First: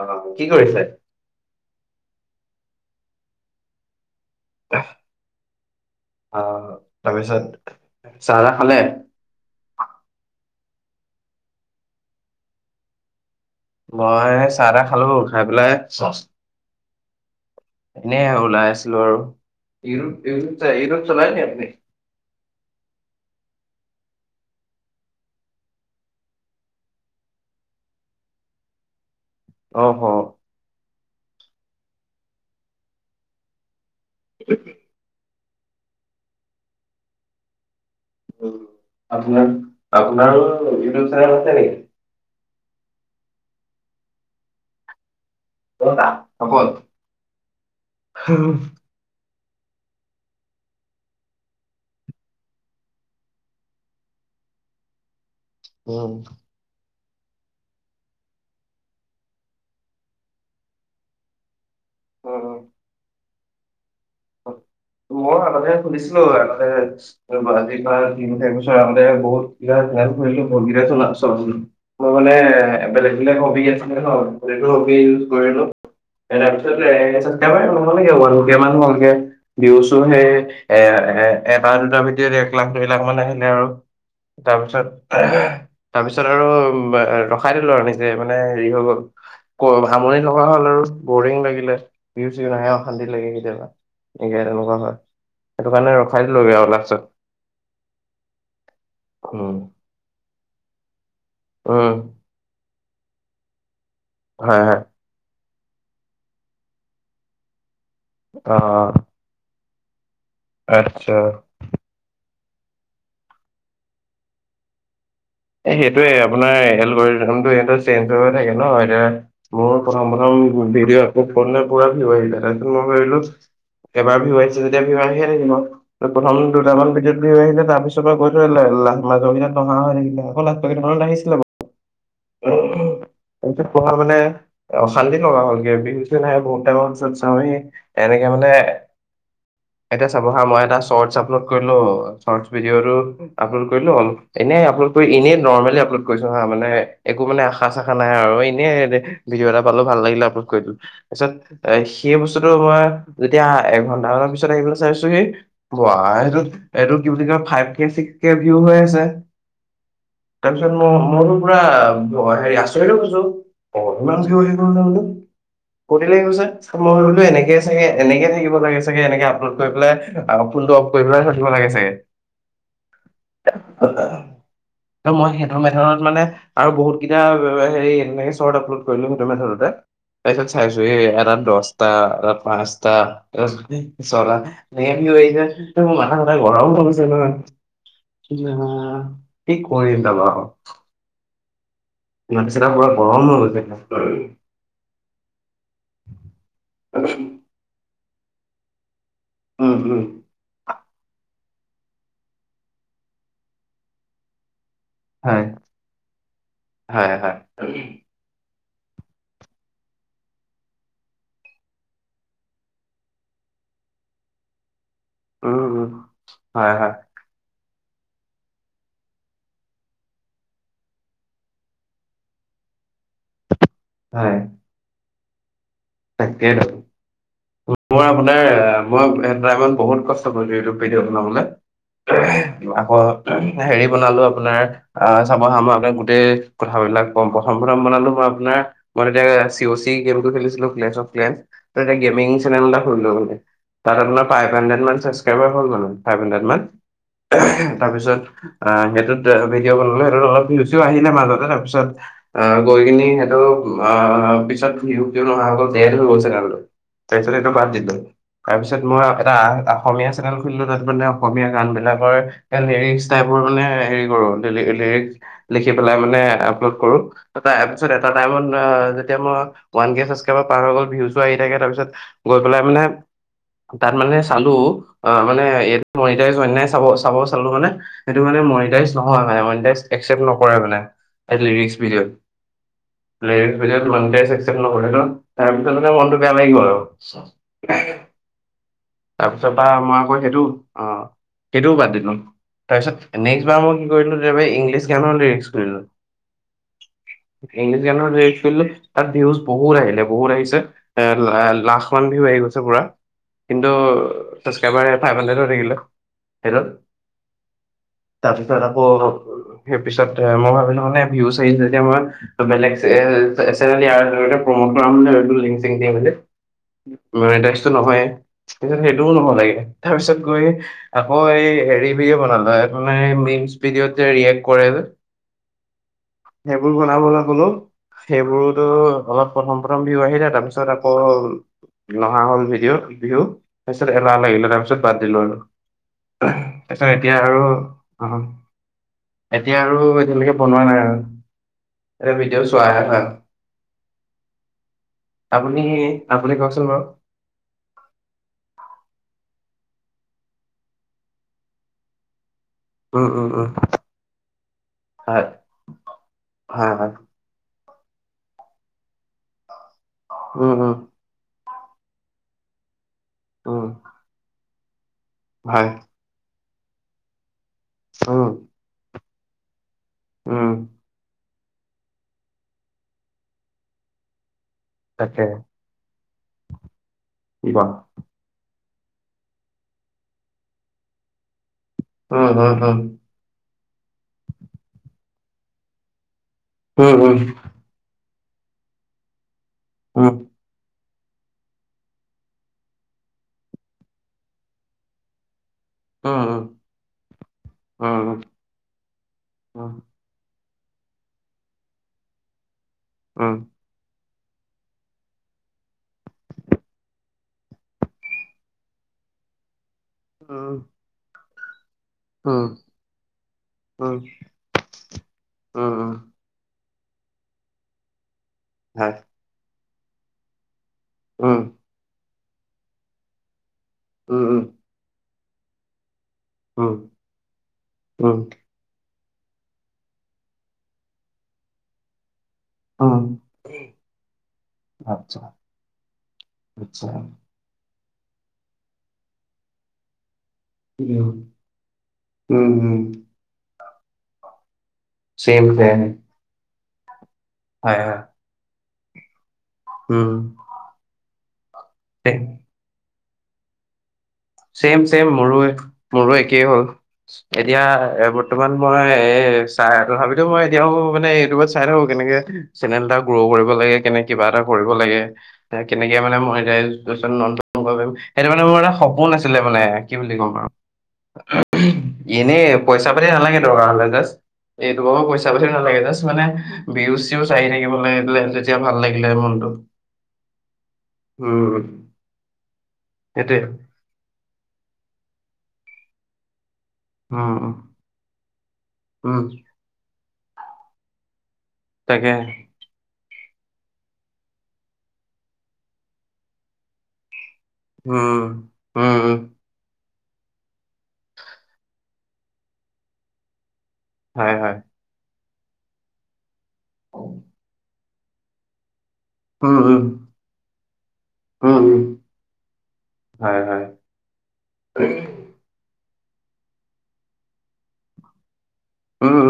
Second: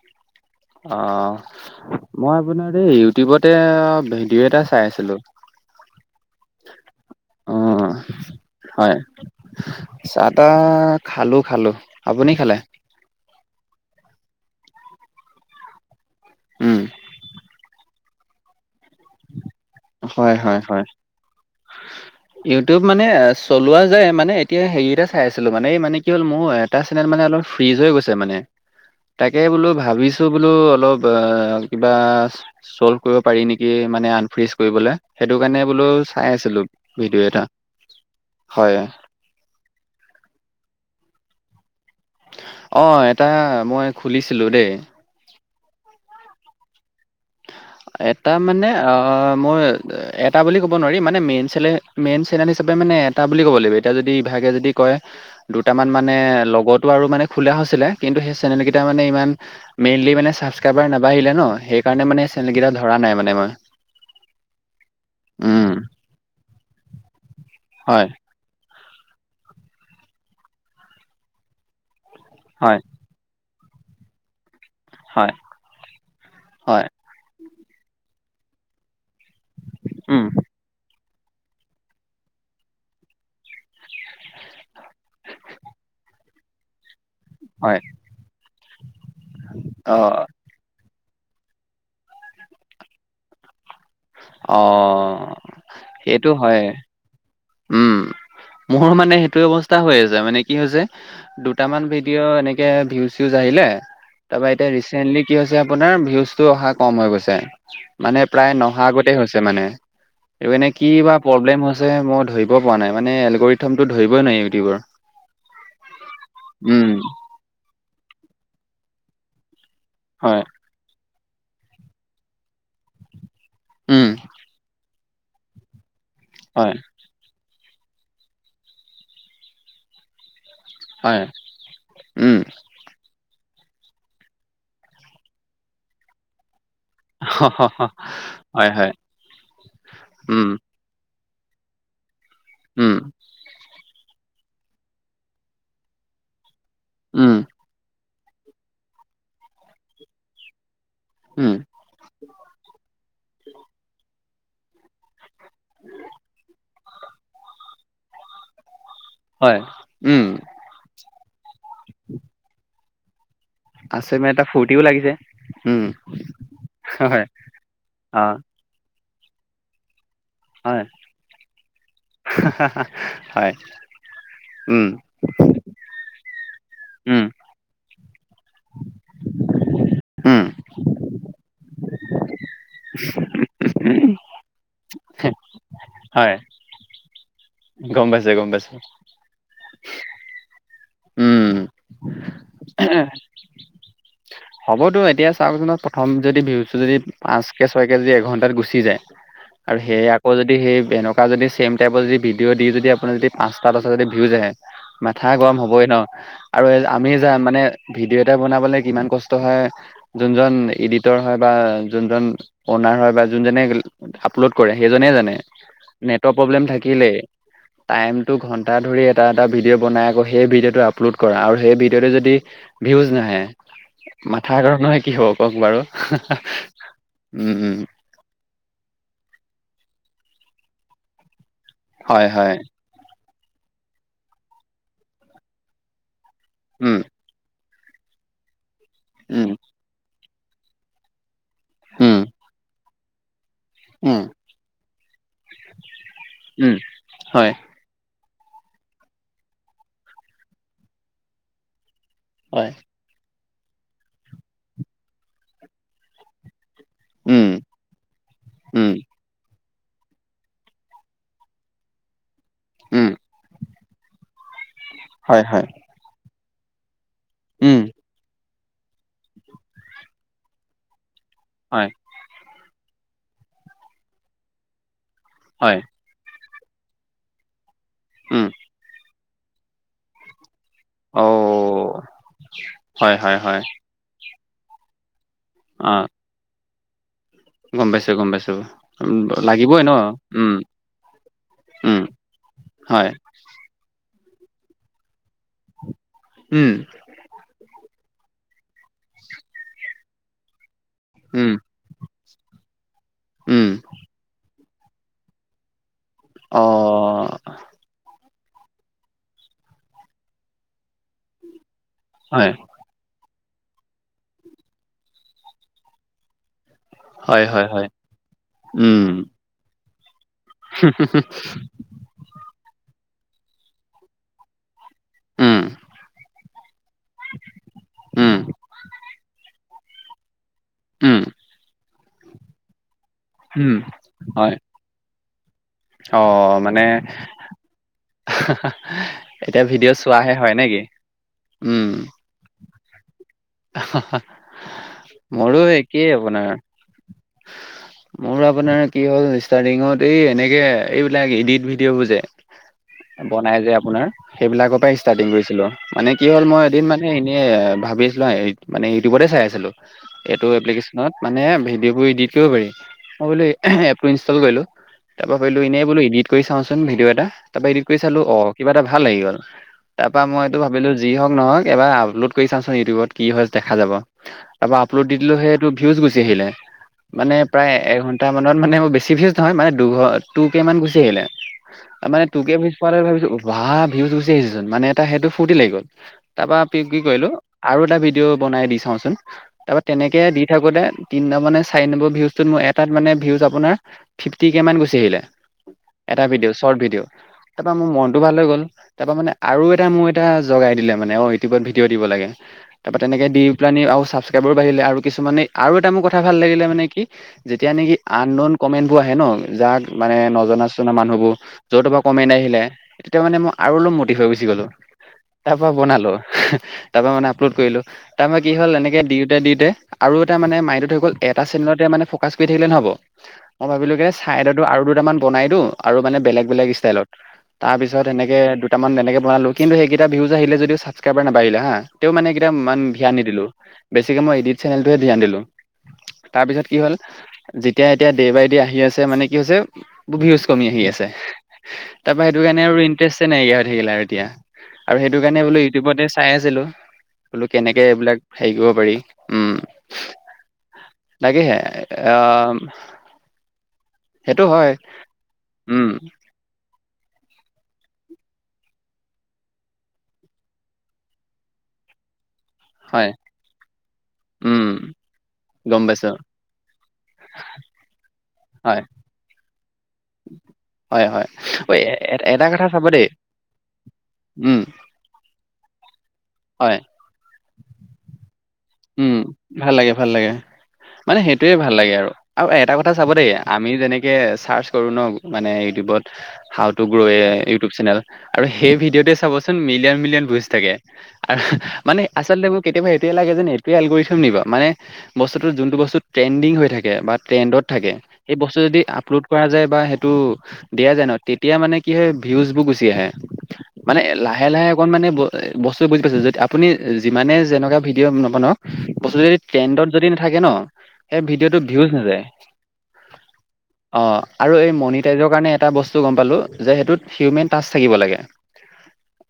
অ কি কৰিছে আহ, মই আপোনাৰ এই ইউটিউবতে ভিডিঅ' এটা চাই আছিলো অহ, তাৰপিছত অ', চাহ- তাহ খালে? তা খালো-খালো আপুনি খালে? মই চাহ-তাহ খালো খাই পেলাই চচ উম, এনেই ওলায় আছিলোঁ আৰু। ইউটিউব হয়, ইউটিউব হয়, চাই হয়। ইউটিউব চলাই নি আপুনি ইউটিউব মানে চলোৱা যে মানে এতিয়া হেৰি এটা চাই আছিলোঁ, মানে মানে কি হ'ল মোৰ এটা চেনেল মানে অলপ ফ্ৰিজ হৈ গৈছে মানে। [inaudible] তাকে, বোলো অ হ ভাবিছোঁ, বোলো অলপ কিবা চল্ভ কৰিব পাৰি নেকি? মানে আনফ্ৰিজ। কৰিবলে, সেইটো কাৰণে বোলোঁ, চাই আছিলোঁ ভিডিঅ' এটা। হয়, আপোনাৰ, আপোনাৰো ইউটিউব চেনেল আছে নেকি? অ, এটা মই খুলিছিলো দে। ক'ৰ তাত হ'ব। এটা মানে অ'। মই এটা বুলি ক'ব নোৱাৰি, মানে মেইন চেলে মেইন চেনেনী হিচাপে মানে এটা বুলি ক'ব লাগিব, এতিয়া যদি ভ তেনেকে যদি কয়, দুটা মান উম মানে লগত বাৰু মানে খোলা হৈছিলে। কিন্তু, সেই চেনেল কেইটা মানে ইমান মেইনলি মে চাবক্ৰাইবাৰ নাবাঢ়িলে ন। সেইকাৰণে মানে চেনেল উম। কেইটা ধৰা মই। মই আগতে উম সুধিছিলোঁ, আগতে গুৱাহাটীৰ হয় পৰা [unintelligible] বহুত কে হেল্প কৰিলোঁ, ভৰিয়ে চলা চলাবলৈ। মই মানে হয় বেলেগ বিলাক হবি আছিলে হয়। যিহেতু উকীল হয় কৰিলোঁ, হয় তাৰপিছতে চাবছকাইবাৰ [unintelligible] কে ভিউচো হে উম এই। এ এটাৰ, দুটাৰ ভিডিঅ'ত এক লাখ, দুই লাখ মান আহিলে আৰু। তাৰপিছত [unintelligible] তাৰপিছত আৰু উম ৰখাই দিলোঁ হয় আৰু নিজে মানে হেৰি হৈ গ'ল আমনি অ' থকা হ'ল আৰু বৰিং লাগিলে, ভিউ চিউ নাহে অশান্তি লাগে কেতিয়াবা। [unintelligible] তেনেকুৱা হয়, অ' সেইটো কাৰণে সেইটো ৰখাই দিলোঁগে হয় আৰু লাষ্টত। উম, মোৰ মানে সেইটোয়ে উম অৱস্থা হৈ আছে মানে কি হৈছে? দুটামান উম ভিডিঅ' এনেকে ভিউজ - চিউজ আহিলে তাৰপা হয় এতিয়া হয় ৰিচেন্টলি কি হৈছ যে, আপোনাৰ ভিউজটো অহা কমহৈ গৈছে, মানে প্ৰায় অ নহা আগতেই হৈছে মানে। এইপিনে কিবা আচ্ছা প্ৰব্লেম হৈছে মোৰ ধৰিব পৰা নাই মানে এলগৰিথমটো ধৰিবই নোৱাৰি ইউটিউবৰ। এ, সেইটোৱে আপোনাৰ উম [unintelligible] সিহঁতৰ চেঞ্জ হৈ থাকে ন? এয়া মোৰ প্ৰথম, হয় প্ৰথম ভিডিঅ' আপলোড কৰোঁতে পুৰা ভিউ আহিলে, তাৰপিছত মই ভাবিলোঁ উম একেবাৰত ভিউ আহিছে যেতিয়া ভিউ আহিয়ে থাকিব প্ৰথম, হয় দুটামান ভিডিঅ' ত ভিউ আহিলে যাম। তাৰপিছৰ পৰা গৈ থৈ লা-লা-মাজৰ কেইটাত নহা হৈ থাকিলে, আকৌ লাষ্টৰ কেইটাত মানত হয় আহিছিলে বাৰু [inaudible] উম। তাৰপিছত পঢ়া মানে অ, শান্তি নহা হলগে ভিউছে নাহে বহুত। [unintelligible] এনেকে হ'লে মানে হয় হয় এতিয়া চাব হা, উম মই এটা চৰ্টচ আপলড কৰিলোঁ, চৰ্তচ ভিডিঅ'টো‌ উম আপলড কৰিলোঁ, এনেই আপলোড কৰি এনেই নৰমেলি আপলোড কৰিছোঁ হা, মানে একো উম মানে আশা চাশা নাই আৰু এনে ভিডিঅ' এটা পালোঁ, ভাল লাগিলে আপলোড কৰি দিলোঁ। তাৰছত উম এই সেই বস্তুটো মই যেতিয়া এঘন্টা মানৰ পিছত আহিবলৈ চাইছোঁহি ৱাই সেইটোত এইটো কি বুলি কয়, ফাইভকে, চিক্সকে ভিউ হৈ আছে। হয় উম তাৰপিছত মোৰ-মোৰটো পুৰা আছে মানে এটা ফূৰ্তিও লাগিছে উম [unintelligible] ফূৰ্তি লাগি গৈছে, মই ভাবিলোঁ হয় এনেকেই চাগে অ এনেকে থাকিব লাগে চাগে এনেকে আপলোড কৰি পেলাই আ, ফোনটো হয় অফ কৰি পেলাই [unintelligible] লাগে চাগে। হয় উম ত' মই সেইটো মেথতত মানে আৰু বহুত কিটা উম হেৰি এনেকে শ্বৰ্ট আপলোড কৰিলোঁ সেইটো মেথততে। উম তাৰপিছত চাইছোঁ, এটাত দচটা, এটাত পাঁচটা, এটাত ছটা। [unintelligible] আহিছে এ মোৰ মাথা - হয় চাথা গৰম হৈ গম পাইছো গম পাইছো গৈছে [unintelligible] [unintelligible] উম। মাটি চটা পুৰা গৰম হৈ [unintelligible] হ'বতো এতিয়া চাওকচোন প্ৰথম যদি বিহুতটো যদি পাঁচ কে, ছয়কে যদি এঘণ্টাত গুচি যায়। উম আৰু উম সেই আকৌ যদি সেই এনেকুৱা যদি চেম টাইপৰ যদি ভিদিঅ' দি যদি আপোনাৰ যদি পাঁচটা [unintelligible] যদি ভিউজ যাই। মাথা হয় গৰম হ'বই ন' আৰু আমি হয় হয় যাম মানে ভিডিঅ' এটা বনাবলে কিমান কচ হয়, যোনজন এডিটৰ হয়, বা যোনজন ঔনাৰ হয়, বা যোনজনে আপলোড কৰে সেইজনে জানে, উম উম নেটৰ প্ৰব্লেম হয় হয় থাকিলে টাইমটো ঘন্টা ধৰি এটা, এটা ভিডিঅ' বনাই আকৌ সেই ভিডিঅ'টো আপলোড কৰা, আৰু সেই ভিডিঅ'টো যদি ভিউজ নাহে, মাথা গৰম নহৈয় কি হ'ব কওঁক বাৰু? তাকেই, [unintelligible] উম উম মোৰ আপোনাৰ মই এটামান বহুত কচ [unintelligible] ইউটিউব ভিডিঅ' বনাবলে। হয়, হয়। আকৌ হেৰি বনালোঁ আপোনাৰ অ', চাব হা আপোনাৰ গোটেই উম কথাবিলাক কম প্ৰথম প্ৰথম বনালোঁ মই আপোনাৰ মই তেতিয়া উম চিঅ'চি গেমটো খেলিছিলোঁ ক্লেচ অফ ক্লেম। তাতে উম গেমিং চেনেল এটা খুলিলোঁ মানে, তাত উম আপোনাৰ ফাইভ হুণ্ডেৰ্ড মান [unintelligible] হৈ মানে ফাইভ হাড্ৰেড মান, উম হয় তাৰপিছত আ, সেইটোত ভিডিঅ' বনালো, সেইটোত অলপ ভিউচো আহিলে মাজতে তাৰপিছত আ, হয় গৈ কিনি সেইটো অ', পিছত ভিউ-চিউ নহা হৈ গ'ল [unintelligible] চেনেলটো। তাৰপিছতে উম সেইটো বাদ দিলোঁ, তাৰপিছত উম মই এটা আ অসমীয়া চেনেল খুলিলোঁ তাত মানে অসমীয়া গান বিলাকৰ এ, লিৰিক্স উম টাইপৰ মানে হেৰি কৰোঁ [unintelligible] লিৰিক্স হয় হয় লিখি পেলায় মানে আপলোড কৰোঁ, উম [unintelligible] এটা টাইমত আ তেতিয়া মই ওৱানকে চাচক্ৰাইবাৰ পাৰ হৈ গ'ল, ভিউচো আহি থাকে, তাৰপিছত হয় গৈ পেলাই মানে তাত মানে চালোঁ, আ, মানে হয় [unintelligible] চাব-চাব চালোঁ মানে সেইটো মানে উম মনিটাইচ নহয়, মানে মনিটাইচ একচেপ নক কৰে মানে অ লিৰিক্স ভিডিঅ'ত, হয় হয় লিৰিক্স হয় ভিডিঅ'ত‌ মনিটৰে একচেপট নকৰে [unintelligible] তাৰপিছত মানে অ আৰু মনটো বেয়া লাগি গ'ল আৰু। গম পাইছো গম পাইছো উম, তাৰপিছৰ পৰা লাগিবই ন মই আকৌ সেইটো উম অ'। সেইটোও বাদ উম দিলোঁ তাৰপিছত হয় নেক্সট বাৰ মই কি কৰিলোঁ। ইংলিছ গানৰ লিৰিক্স কৰিলোঁ উম ইংলিছ গানৰ [unintelligible] তাত ভউজ বহুত আহিলে বহুত আহিছে এ উম লাখ মান বিউ আহি গৈছে পুৰা উম কিন্তু ছাবস্ক্ৰাইব এটাই ফাইভ হাড্ৰেড হৈ থাকিলে অ হেল্ল' তাৰ পিছত আকৌ সেই পিছত মই ভাবিলো মানে ভিউচ আহিছে এতিয়া মই হয় বেলেগ এ চেনেল ইয়াৰ জৰিয়তে প্ৰমোদম কৰাম বুলি ভাবিলোঁ লিংক ছিংক দি মেলি হয় হয় [unintelligible] হয় নহয়ত উম সেইটোও নহব লাগে তাৰপিছত গৈ আকৌ এই হেৰি ভিডিঅ বনালো [unintelligible] মিনছ ভিডিঅ'ত যে ৰিয়েক কৰে যে উম সেইবোৰ বনাবলে ক'লো উম সেইবোৰতো অলপ প্ৰথম প্ৰথম ভিও আহিলে তাৰপিছত আকৌ উম নহা হ'ল ভিডিঅ' বিহু উম তাৰপিছত এলাহ লাগিলে হয় তাৰপিছত বাদ দিলো আৰু অ মানে তাছত এতিয়া আৰু অ', এতিয়া আৰু ভিডিঅ' চোৱাহে এতিয়ালৈকে হয় বনোৱা নেকি নাই। অ উম [unintelligible] আপুনি মোৰো একেই আপুনি আপোনাৰ। কওকচোন বাৰু মোৰ আপোনাৰ কি হল ইষ্টা ৰিঙত এই এনেকে এইবিলাক এডিট ভিডিঅ' বোৰ যে অ বনাই যে আপোনাৰ সেইবিলাকৰ পৰা হয় ষ্টাৰ্টিং কৰিছিলো মানে কি হ'ল মই হয় এদিন হয় মানে এনেই ভা ভাবিছিলো যে মানে ইউটিউবতে চাই আছিলোঁ। উম এইটো উম এপ্লিকেশনত মানে ভিডিঅ' কৰি দি থাকিব পাৰি। মই বোলো উম এপটো ইনষ্টল কৰিলোঁ। তাৰ পৰা ভাবিলো, হয় এনেই বোলো ইডিট কৰি চাওঁচোন, ভিডিঅ' এটা তাপা এডিট কৰি চালো উম অ কিবা এটা ভাল লাগি গ'ল। তাপা মই উম এইটো ভাবিলো, যি হওঁক নহওঁক এবাৰ আপলোড কৰি চাচোন ইউটিউবত কি হয় দেখা যাব। তাপা আপলোড দি তাকে দিলে সেইটো ভিউজ গুচি দিলে। মানে কি কম প্ৰায় এঘণ্টা মানত মানে মোৰ বেছি ভিউজ নহয়, মানে দুঘ টুকে মান গুচি আহিলে। মানে উম টু কে ভিউজ উম পোৱাতে ভাবিছোঁ বা ভিউজ গুচি আহিছেচোন, মানে এটা সেইটো ফুৰ্তি লাগি গ'ল। তাৰপৰা কি কি উম কৰিলোঁ আৰু এটা ভিডিঅ' বনাই দি চাওঁচোন তাৰপৰা উম তেনেকে দি থাকোঁতে তিনটা মানে চাৰি নম্বৰ ভিউজটোত, মোৰ এটাত মানে ভিউজ আপোনাৰ ফিফটি কে মান গুচি আহিলে। এটা উম ভিডিঅ' শৰ্ট ভিডিঅ', তাৰপৰা মোৰ উম উম মনটো ভাল হৈ গল। তাৰপৰা মানে আৰু উম এটা মোৰ এটা লগাই দিলে মানে অ' ইউটিবত ভিডিঅ' দিব লাগে। তাৰপৰা তেনেকে উম দি পেলাই নি আৰু চাব সেই বোৰ বাঢ়িলে, আৰু কিছুমানে আৰু এটা মোৰ কথা ভাল লাগিলে মানে কি যেতিয়া নেকি আন নন কমেন্ট বোৰ আহে ন? যাক মানে উম উম উম নজনা চজনা মানুহবোৰ য'ৰ তৰ পৰা কমেন্ট উম আহিলে। তেতিয়া মানে মই আৰু অলপ উম মটিভ হৈ গুচি গ'লো। তাৰ পৰা উম উম বনালো। তাৰ পৰা মানে আপলোড কৰিলোঁ। তাৰ পৰা কি হ'ল হয় এনেকে দিওঁতে দিওঁতে আৰু এটা মানে মাইণ্ডত হৈ গ'ল উম এটা চেনেলতে মানে ফকাচ কৰি থাকিলে নহ'ব। মই ভাবিলো গে উম উম চাইদটো আৰু দুটামান বনাই দিও আৰু মানে বেলেগ বেলেগ উম ষ্টাইলত, তাৰ পিছত উম এনেকে দুটামান তেনেকে বনালো। কিন্তু সেইকেইটা ভিউজ আহিলে যদিও ছাবক্ৰাইবাৰ নাবাৰিলে হা, তেওঁ মানে ইমান উম ধ্যান নিদিলো, বেছিকে মই ইডিট চেনেলটোহে ধ্যান আচ্ছা দিলোঁ। তাৰপিছত কি আচ্ছা হ'ল, যেতিয়া এতিয়া দে বাই দে আহি আছে। মানে কি হৈছে ভিউজ কমি আহি আছে। উম তাৰ পৰা সেইটো উম কাৰণে উম আৰু ইণ্টাৰেষ্টে নাইকিয়া হৈ থাকিলে, আৰু এতিয়া আৰু সেইটো চেম কাৰণে বোলো হয় ইউটিউবতে চাই আছিলোঁ। বোলো কেনেকে এইবিলাক, হেৰি কৰিব পাৰি। উম', হুম। তাকেহে অহ। ছেম ছেম মোৰো উম মোৰো একেই হ'ল। এতিয়া এ বৰ্তমান মই এ চাই, তথাপিতো মই এতিয়াও মানে ইউটিউবত চাই থাকো কিন্তু। কেনেকে চেনেল এটা হয় গ্ৰ' কৰিব লাগে? কেনে, কিবা এটা উম কৰিব লাগে। গম কেনেকে পাইছো মানে মই [unintelligible] য'ত চেনেল, নন [unintelligible] সেইটো মানে মোৰ এটা হয় সপোন আছিলে মানে, কি বুলি ক'ম আৰু হয় হয় ঐ এ এ- এনে এটা কথা চাব দেই পইচা-পাতি নালাগে, দৰকাৰ হ'লে জাষ্ট উম এইটোৰ পৰা মোক পইচা-পাতি নালাগে। জাষ্ট মানে, হয় ভিউজ-চিউজ আহি থাকিব লাগে পেলাই উম, ভাল লাগে, ভাল লাগে। মানে সেইটোৱেই উম ভাল লাগে আৰু, আৰু এটা কথা চাব দেই, সেইটোৱে আমি যেনেকে ছাৰ্জ কৰোঁ ন', মানে ইউটিউবত, how to grow A um um YouTube channel, আৰু সেই ভিডিঅ'তে উম, চাবচোন মিলিয়ন-মিলিয়ন ভিউজ থাকে মানে, তাকে আচলতে মোৰ কেতিয়াবা তে, লাগে যেন এইটোৱে এলগৰিদম নি বাৰু, মানে বস্তুটো যোনটো বস্তু ট্ৰেণ্ডিং হৈ থাকে। বাট ট্ৰেণ্ডত থাকে। উম সেই বস্তু যদি উম উম আপলোড্ কৰা যায় বা সেই টো দিয়া যায় ন? তেতিয়া মানে কি হয় ভিউজ বোৰ গুচি আহে। মানে লাহে লাহে অকণ মানে, বস্তুবোৰ বুজি পাইছে যদি আপুনি যিমানে যেনেকুৱা ভিডিঅ' নবনাওক বস্তু যদি ট্ৰেণ্ডত যদি নাথাকে ন, সেই ভিডিঅ'টো ভিউজ নেযায়। অ', আৰু এই মনিটাইজৰ কাৰণে এটা বস্তু গম পালো যে, সেইটোত হিউমেন টাচ থাকিব লাগে।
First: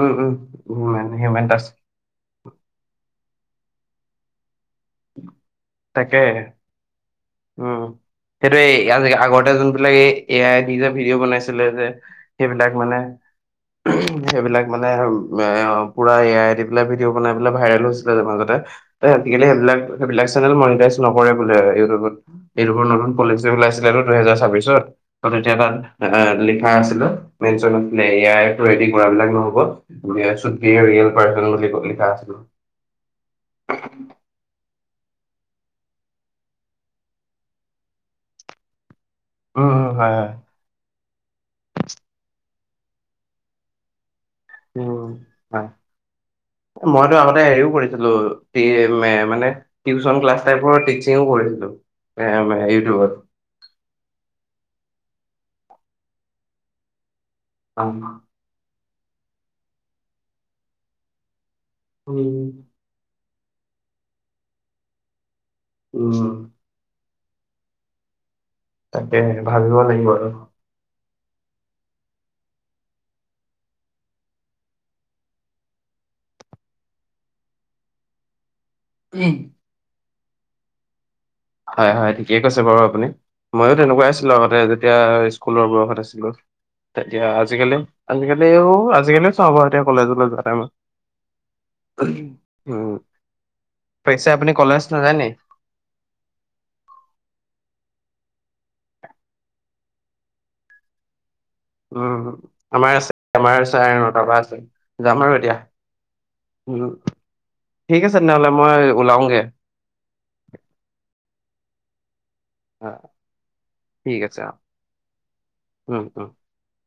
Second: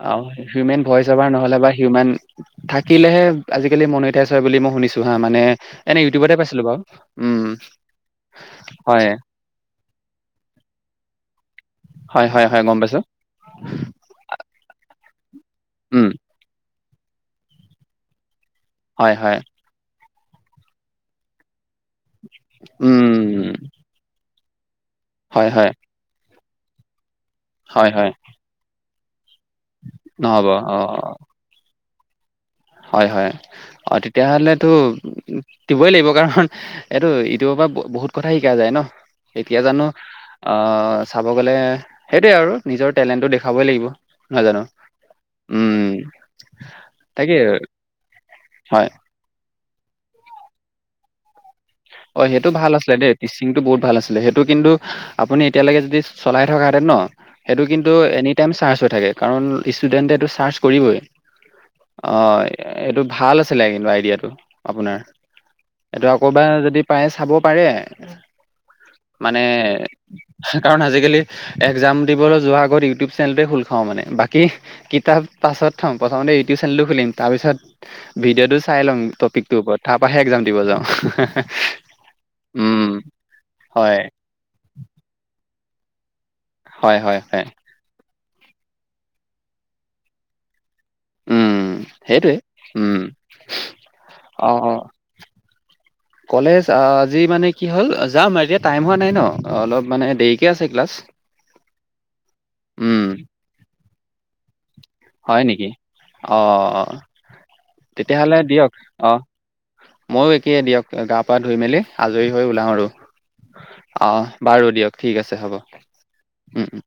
উম অ', হিউমেন ভইচ অভাৰ হিউমেন নহ'লে টাচ বা হিউমেন থাকিলেহে, আজিকালি মণিটাইচ হয় বুলি মোক শুনিছোঁ হা, মানে এনে তাকে ইউটিউবতে পাইছিলো বাৰু উম', সেইটোৱে আজ হয় আগতে যোনবিলাক এই এ আই দি যে ভিডিঅ' বনাইছিলে যে হয় হয় হয় সেইবিলাক গম মানে পাইছো সেইবিলাক মানে হ'ল এই উম পোৰা এ আই দি পেলাই ভিডিঅ' বনাই পেলাই, ভাইৰেল হৈছিলে, মাজতে [unintelligible] হয় হয় সেইবিলাক হেইবিলাক চেনেল মনিতাইজ নকৰে বোলে, ইউটিউবত ইউটিউব নতুনপলিচি উম ওলাইছিলে দুহেজাৰ তাৰপিছত হয় হয় তাত লিখা আছিল হয় [unintelligible] এ হয় আই টো ৰেদি মুৰা বিলাক নহ'ব। নহ'ব অ ৰিয়েল পাৰ্চন বুলি লিখা আছিল। হয়, হয়। অ' তেতিয়া হ'লে টো। দিবই লাগিব কাৰণ, এইটো ইউটিউবৰ পৰা বহুত কথা শিকা যায় ন। এতিয়া উম উম জানোঁ। হয় হয়। আহ, চাব গ'লে সেইটোৱে আৰু নিজৰ টেলেণ্টটো দেখাবই লাগিব। নহয় জানো উ, হয়, উম মইতো তাকে আগতে। কৰিছিলোঁ, টি এ হয় মে মানে টিউচন ক্লাছ টাইপৰ টিচিংও কৰিছিলোঁ। অ' সেইটো ভাল আছিলে দেই। টিচিংটো বহুত ভাল আছিলে। সেইটো কিন্তু আপুনি এতিয়ালৈকে যদি চলাই থকাহেঁতেন ন। সেইটো কিন্তু উম। এনি টাইম চাৰ্জ হয়। থাকে, কাৰণ ষ্টুডেণ্ট সেইটো ছাৰ্চ কৰিবই। অ' এইটো ভাল আছিল। ভাল আছিলে, কিন্তু আইডিয়া টো আপোনাৰ এইটো আকৌ উম এবাৰ যদি চাব পাৰে। তাকে মানে ভাবিব লাগিব আৰু। কাৰণ আজিকালি একজাম দিবলৈ যোৱাৰ আগত ইউটিউব চেনেলটোৱে খোলখাও মানে। বাকী কিতাপ পাছত থওঁ। প্ৰথমতে ইউটিউব চেনেলটো খুলিম। তাৰ পিছত ভিডিঅ'টো চাই লওঁ উম। টপিকটোৰ ওপৰত। তাৰ পৰাহে এক্সাম দিব যাওঁ। হয়, হয়, ঠিকে কৈছে বাৰু। উম আপুনি ময়ো হয় তেনেকুৱাই আছিলোঁ। আগতে যেতিয়া স্কুলৰ বয়সত। হয় হয় তেতিয়া হয় আজিকালি আজিকালিও আজিকালিও চাওঁ বাৰু এতিয়া কলেজলৈ যোৱা টাইমত। উম [inaudible] উম, পিছে অ আপুনি অ কলেজ নাযায় নি? কলেজ আজি মানে কি হ'ল যাম, এতিয়া টাইম হোৱা নাই ন। অলপ মানে দেৰিকে আছে ক্লাছ। উম, আমাৰ উম আছে। আমাৰ আছে আমৰ চাৰে নটাৰ পৰা আছে। যাম আৰু হয় এতিয়া নেকি, অ' উম অ'। ঠিক আছে তেতিয়াহলে তেনেহ'লে দিয়ক, মই অ', ওলাওগে ময়ো একেই দিয়ক, গা -পা ধুই মেলি আজৰি। হয় ওলাওঁ আৰু। অ অ ঠিক আছে বাৰু দিয়ক ঠিক আছে হব, উম।